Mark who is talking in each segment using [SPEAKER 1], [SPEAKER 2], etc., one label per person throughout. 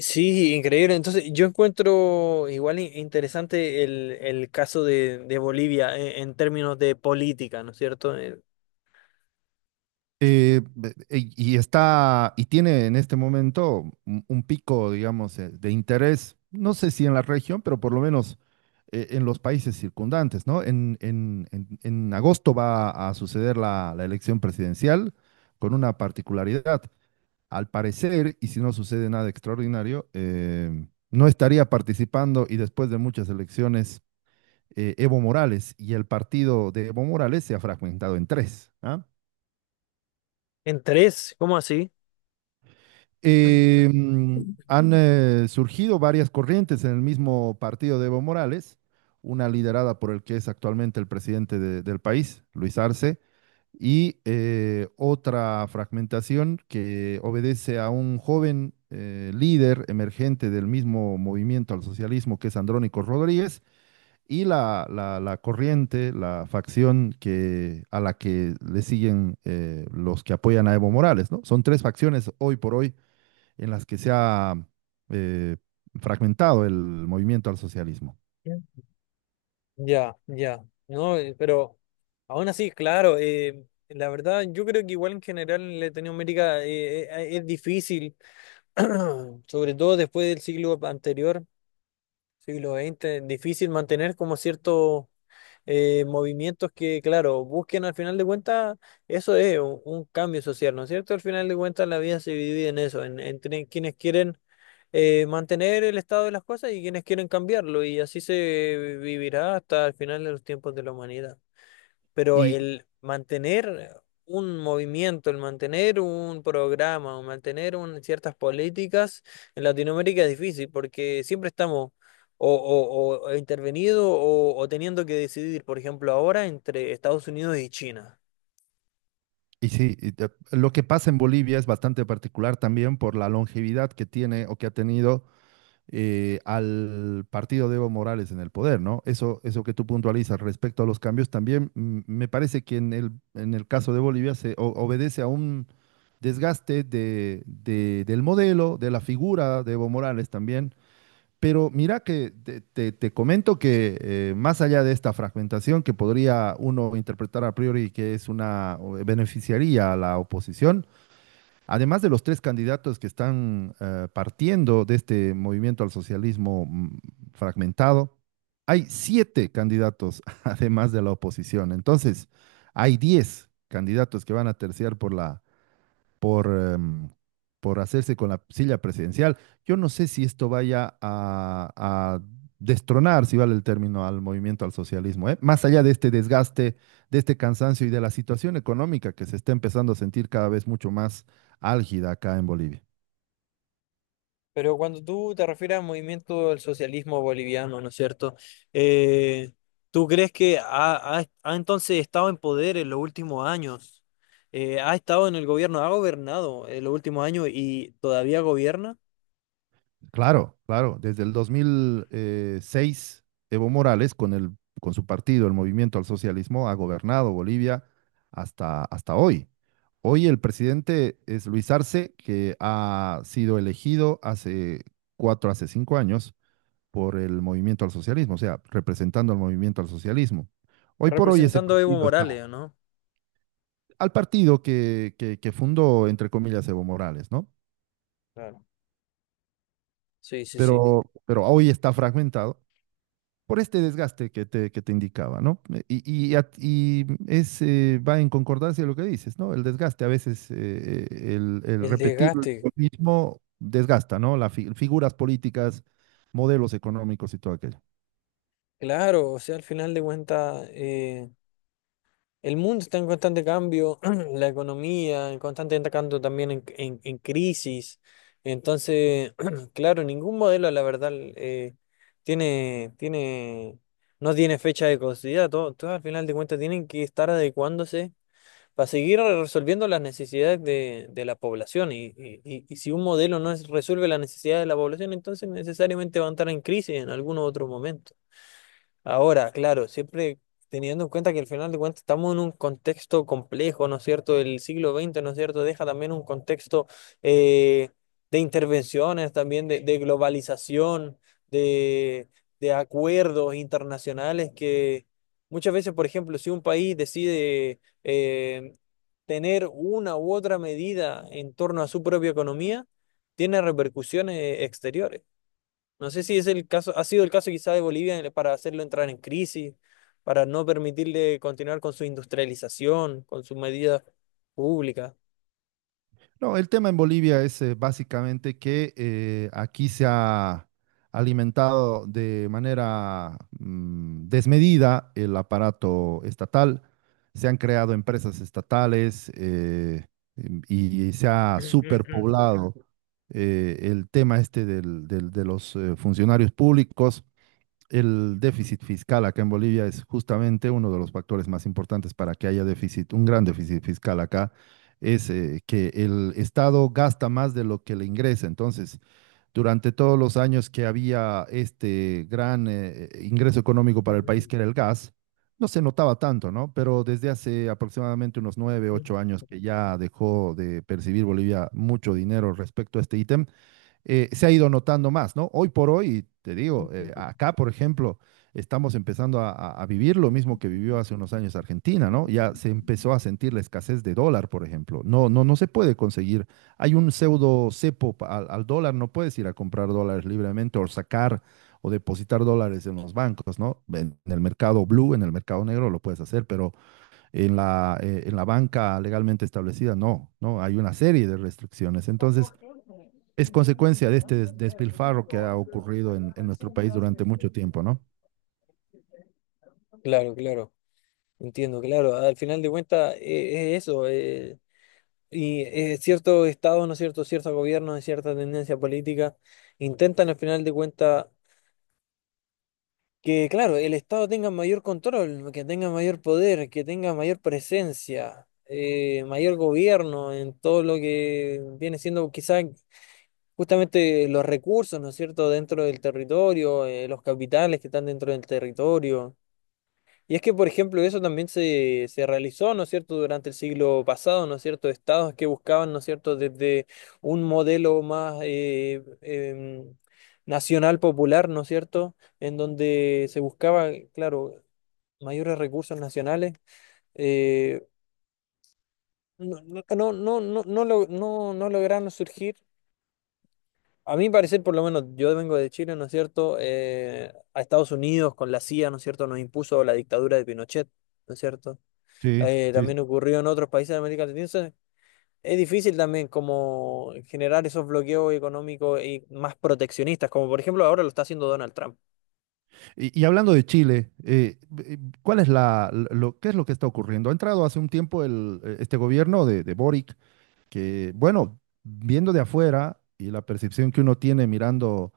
[SPEAKER 1] Sí, increíble. Entonces, yo encuentro igual interesante el caso de Bolivia en términos de política, ¿no es cierto?
[SPEAKER 2] Y está, y tiene en este momento un pico, digamos, de interés, no sé si en la región, pero por lo menos en los países circundantes, ¿no? En agosto va a suceder la elección presidencial con una particularidad. Al parecer, y si no sucede nada extraordinario, no estaría participando y después de muchas elecciones, Evo Morales y el partido de Evo Morales se ha fragmentado en tres, ¿ah?
[SPEAKER 1] En tres, ¿cómo así?
[SPEAKER 2] Eh, mm, Han surgido varias corrientes en el mismo partido de Evo Morales, una liderada por el que es actualmente el presidente del país, Luis Arce, y otra fragmentación que obedece a un joven líder emergente del mismo Movimiento al Socialismo, que es Andrónico Rodríguez, y la corriente, la facción a la que le siguen los que apoyan a Evo Morales, ¿no? Son tres facciones hoy por hoy en las que se ha eh, fragmentado el Movimiento al Socialismo.
[SPEAKER 1] Mm. Ya, ya. No, pero aún así, claro, la verdad, yo creo que igual en general Latinoamérica es difícil, sobre todo después del siglo anterior, siglo XX, difícil mantener como cierto movimientos que, claro, busquen al final de cuentas, eso es un cambio social, ¿no es cierto? Al final de cuentas la vida se divide en eso, en, entre quienes quieren mantener el estado de las cosas y quienes quieren cambiarlo, y así se vivirá hasta el final de los tiempos de la humanidad, pero
[SPEAKER 2] Y,
[SPEAKER 1] el mantener un movimiento, el mantener un programa, o mantener ciertas políticas en Latinoamérica es difícil porque siempre estamos o intervenido o teniendo que decidir, por ejemplo, ahora entre Estados Unidos y China.
[SPEAKER 2] y sí, lo que pasa en Bolivia es bastante particular también por la longevidad que tiene o que ha tenido al partido de Evo Morales en el poder, ¿no? Eso que tú puntualizas respecto a los cambios también, me parece que en el caso de Bolivia obedece a un desgaste del modelo, de la figura de Evo Morales también. Pero mira que te comento que más allá de esta fragmentación que podría uno interpretar a priori que es beneficiaría a la oposición, además de los tres candidatos que están partiendo de este Movimiento al Socialismo, fragmentado, hay siete candidatos además de la oposición. Entonces, hay 10 candidatos que van a terciar por, em, por hacerse con la silla presidencial. Yo no sé si esto vaya a destronar, si vale el término, al Movimiento al Socialismo, ¿eh? Más allá de este desgaste, de este cansancio y de la situación económica que se está empezando a sentir cada vez mucho más álgida acá en Bolivia.
[SPEAKER 1] Pero cuando tú te refieres al movimiento del socialismo boliviano, ¿no es cierto? Eh, ¿Tú crees que ha entonces estado en poder en los últimos años? ¿Ha estado en el gobierno? ¿Ha gobernado en los últimos años y todavía gobierna?
[SPEAKER 2] Claro, claro. Desde el 2006, Evo Morales, con su partido, el Movimiento al Socialismo, ha gobernado Bolivia hasta hoy. Hoy el presidente es Luis Arce, que ha sido elegido hace cuatro, hace 5 años por el Movimiento al Socialismo, o sea, representando al Movimiento al Socialismo. Hoy por hoy ese
[SPEAKER 1] Representando a Evo
[SPEAKER 2] partido está
[SPEAKER 1] Morales, ¿o no?
[SPEAKER 2] al partido que fundó, entre comillas, Evo Morales, ¿no?
[SPEAKER 1] Claro. Sí, sí, sí.
[SPEAKER 2] Pero hoy está fragmentado por este desgaste que te indicaba, ¿no? Y, y va en concordancia de lo que dices, ¿no? El desgaste, a veces, el
[SPEAKER 1] El
[SPEAKER 2] repetir lo
[SPEAKER 1] desgaste,
[SPEAKER 2] mismo desgasta, ¿no? Las figuras políticas, modelos económicos y todo aquello.
[SPEAKER 1] claro, o sea, al final de cuentas, el mundo está en constante cambio, la economía en constante cambio también en, en crisis. Entonces, claro, ningún modelo, la verdad, tiene, no tiene fecha de caducidad. Todos, al final de cuentas, tienen que estar adecuándose para seguir resolviendo las necesidades de la población. Y si un modelo no es- resuelve las necesidades de la población, entonces necesariamente van a estar en crisis en algún otro momento. Ahora, claro, siempre teniendo en cuenta que al final de cuentas estamos en un contexto complejo, ¿no es cierto? El siglo XX, ¿no es cierto? Deja también un contexto, eh, de intervenciones, también de globalización, de, de acuerdos internacionales que muchas veces, por ejemplo, si un país decide tener una u otra medida en torno a su propia economía, tiene repercusiones exteriores. No sé si es el caso, ha sido el caso quizá de Bolivia para hacerlo entrar en crisis, para no permitirle continuar con su industrialización, con sus medidas públicas.
[SPEAKER 2] No, el tema en Bolivia es, básicamente, que aquí se ha alimentado de manera desmedida el aparato estatal, se han creado empresas estatales, y se ha superpoblado el tema este de los funcionarios públicos. El déficit fiscal acá en Bolivia es justamente uno de los factores más importantes para que haya déficit, un gran déficit fiscal acá, es que el Estado gasta más de lo que le ingresa. Entonces, durante todos los años que había este gran, ingreso económico para el país, que era el gas, no se notaba tanto, ¿no? Pero desde hace aproximadamente unos nueve, 8 años que ya dejó de percibir Bolivia mucho dinero respecto a este ítem, se ha ido notando más, ¿no? Hoy por hoy, te digo, acá, por ejemplo, estamos empezando a vivir lo mismo que vivió hace unos años Argentina, ¿no? Ya se empezó a sentir la escasez de dólar, por ejemplo. No, no, no se puede conseguir. Hay un pseudo cepo al dólar, no puedes ir a comprar dólares libremente o sacar o depositar dólares en los bancos, ¿no? En el mercado blue, en el mercado negro lo puedes hacer, pero en la banca legalmente establecida, no, no, hay una serie de restricciones. Entonces, es consecuencia de este despilfarro que ha ocurrido en nuestro país durante mucho tiempo, ¿no?
[SPEAKER 1] Claro, claro, entiendo, claro. Al final de cuentas, es eso. Y ciertos estados, ¿no es cierto? Ciertos gobiernos de cierta tendencia política intentan al final de cuentas que, claro, el Estado tenga mayor control, que tenga mayor poder, que tenga mayor presencia, mayor gobierno en todo lo que viene siendo quizás justamente los recursos, ¿no es cierto?, dentro del territorio, los capitales que están dentro del territorio. Y es que, por ejemplo, eso también se realizó, ¿no es cierto?, durante el siglo pasado, ¿no es cierto?, estados que buscaban, ¿no es cierto?, desde un modelo más nacional popular, ¿no es cierto?, en donde se buscaba, claro, mayores recursos nacionales, eh, no, no, no, no, no, no lo- no, no lograron surgir. A mi parecer, por lo menos, yo vengo de Chile, ¿no es cierto?, a Estados Unidos con la CIA, ¿no es cierto?, nos impuso la dictadura de Pinochet, ¿no es cierto?
[SPEAKER 2] Sí,
[SPEAKER 1] Eh,
[SPEAKER 2] sí.
[SPEAKER 1] también ocurrió en otros países de América Latina. Entonces, es difícil también como generar esos bloqueos económicos y más proteccionistas, como por ejemplo ahora lo está haciendo Donald Trump.
[SPEAKER 2] Y hablando de Chile, eh, ¿cuál es qué es lo que está ocurriendo? Ha entrado hace un tiempo este gobierno de Boric que, bueno, viendo de afuera y la percepción que uno tiene mirando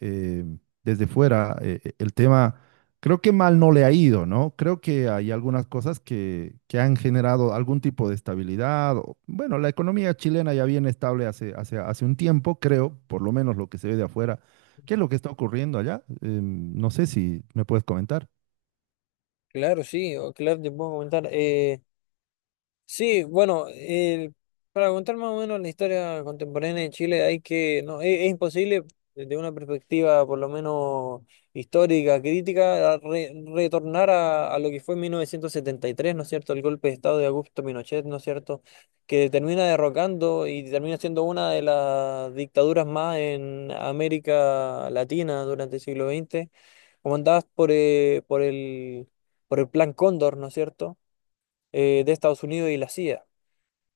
[SPEAKER 2] eh, desde fuera, el tema, creo que mal no le ha ido, ¿no? Creo que hay algunas cosas que han generado algún tipo de estabilidad. Bueno, la economía chilena ya viene estable hace un tiempo, creo, por lo menos lo que se ve de afuera. ¿Qué es lo que está ocurriendo allá? No sé si me puedes comentar.
[SPEAKER 1] Claro, sí, claro, te puedo comentar. Sí, bueno, para contar más o menos la historia contemporánea de Chile hay que, no, es imposible desde una perspectiva por lo menos histórica, crítica, a retornar a lo que fue en 1973, ¿no es cierto? El golpe de Estado de Augusto Pinochet, ¿no es cierto? Que termina derrocando y termina siendo una de las dictaduras más en América Latina durante el siglo XX, comandadas por el Plan Cóndor, ¿no es cierto? Eh, de Estados Unidos y la CIA.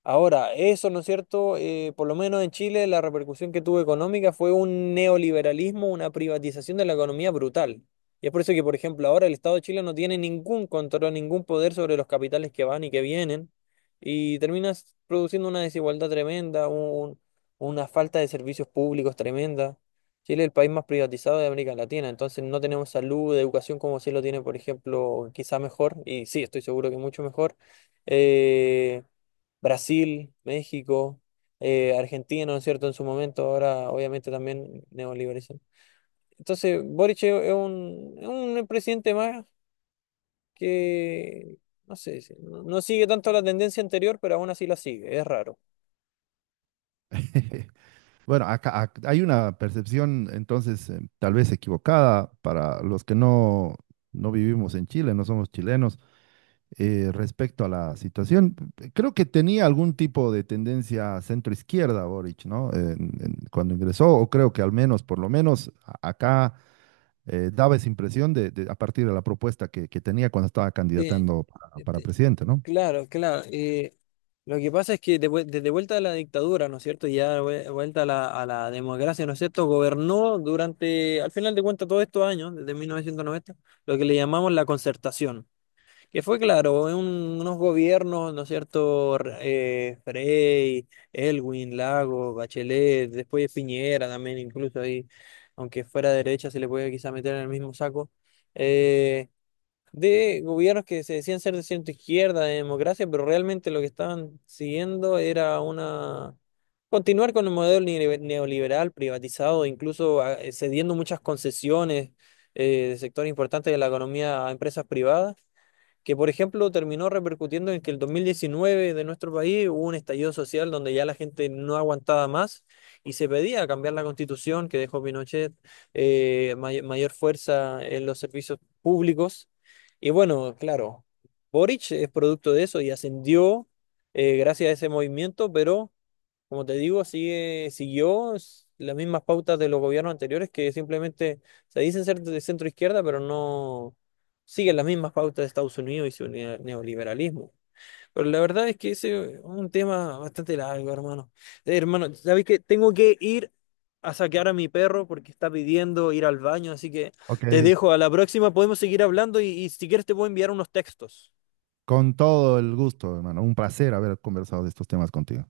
[SPEAKER 1] Ahora, eso, ¿no es cierto? Por lo menos en Chile la repercusión que tuvo económica fue un neoliberalismo, una privatización de la economía brutal. Y es por eso que, por ejemplo, ahora el Estado de Chile no tiene ningún control, ningún poder sobre los capitales que van y que vienen. Y terminas produciendo una desigualdad tremenda, una falta de servicios públicos tremenda. Chile es el país más privatizado de América Latina, entonces no tenemos salud, educación como sí lo tiene, por ejemplo, quizá mejor, y sí, estoy seguro que mucho mejor. Eh, Brasil, México, Argentina, ¿no es cierto? En su momento, ahora obviamente también neoliberalizan. Entonces, Boric es es un presidente más que, no sé, no sigue tanto la tendencia anterior, pero aún así la sigue, es raro.
[SPEAKER 2] Bueno, hay una percepción, entonces, tal vez equivocada, para los que no vivimos en Chile, no somos chilenos, respecto a la situación. Creo que tenía algún tipo de tendencia centro-izquierda Boric, ¿no? Cuando ingresó, o creo que al menos, por lo menos acá daba esa impresión a partir de la propuesta que tenía cuando estaba
[SPEAKER 1] Bien,
[SPEAKER 2] candidatando para
[SPEAKER 1] este,
[SPEAKER 2] presidente, ¿no?
[SPEAKER 1] claro, claro. Eh, lo que pasa es que de desde vuelta a la dictadura, ¿no es cierto? Y ya vuelta a la democracia, ¿no es cierto? Gobernó durante, al final de cuentas, todos estos años, desde 1990, lo que le llamamos la concertación, que fue claro, en unos gobiernos, ¿no es cierto? Frey, Elwin, Lago, Bachelet, después de Piñera también, incluso ahí, aunque fuera derecha, se le puede quizá meter en el mismo saco, eh, de gobiernos que se decían ser de centro izquierda, de democracia, pero realmente lo que estaban siguiendo era una... Continuar con el modelo neoliberal privatizado, incluso cediendo muchas concesiones, de sectores importantes de la economía a empresas privadas, que por ejemplo terminó repercutiendo en que el 2019 de nuestro país hubo un estallido social donde ya la gente no aguantaba más y se pedía cambiar la constitución que dejó Pinochet, mayor fuerza en los servicios públicos. Y bueno, claro, Boric es producto de eso y ascendió, gracias a ese movimiento, pero como te digo, sigue, las mismas pautas de los gobiernos anteriores que simplemente se dicen ser de centro izquierda, pero no siguen las mismas pautas de Estados Unidos y su neoliberalismo. Pero la verdad es que ese es un tema bastante largo, hermano. Hermano, ¿sabes qué? Tengo que ir a sacar a mi perro porque está pidiendo ir al baño, así que
[SPEAKER 2] Ok,
[SPEAKER 1] te dejo. A la próxima podemos seguir hablando y si quieres te puedo enviar unos textos.
[SPEAKER 2] con todo el gusto, hermano. Un placer haber conversado de estos temas contigo.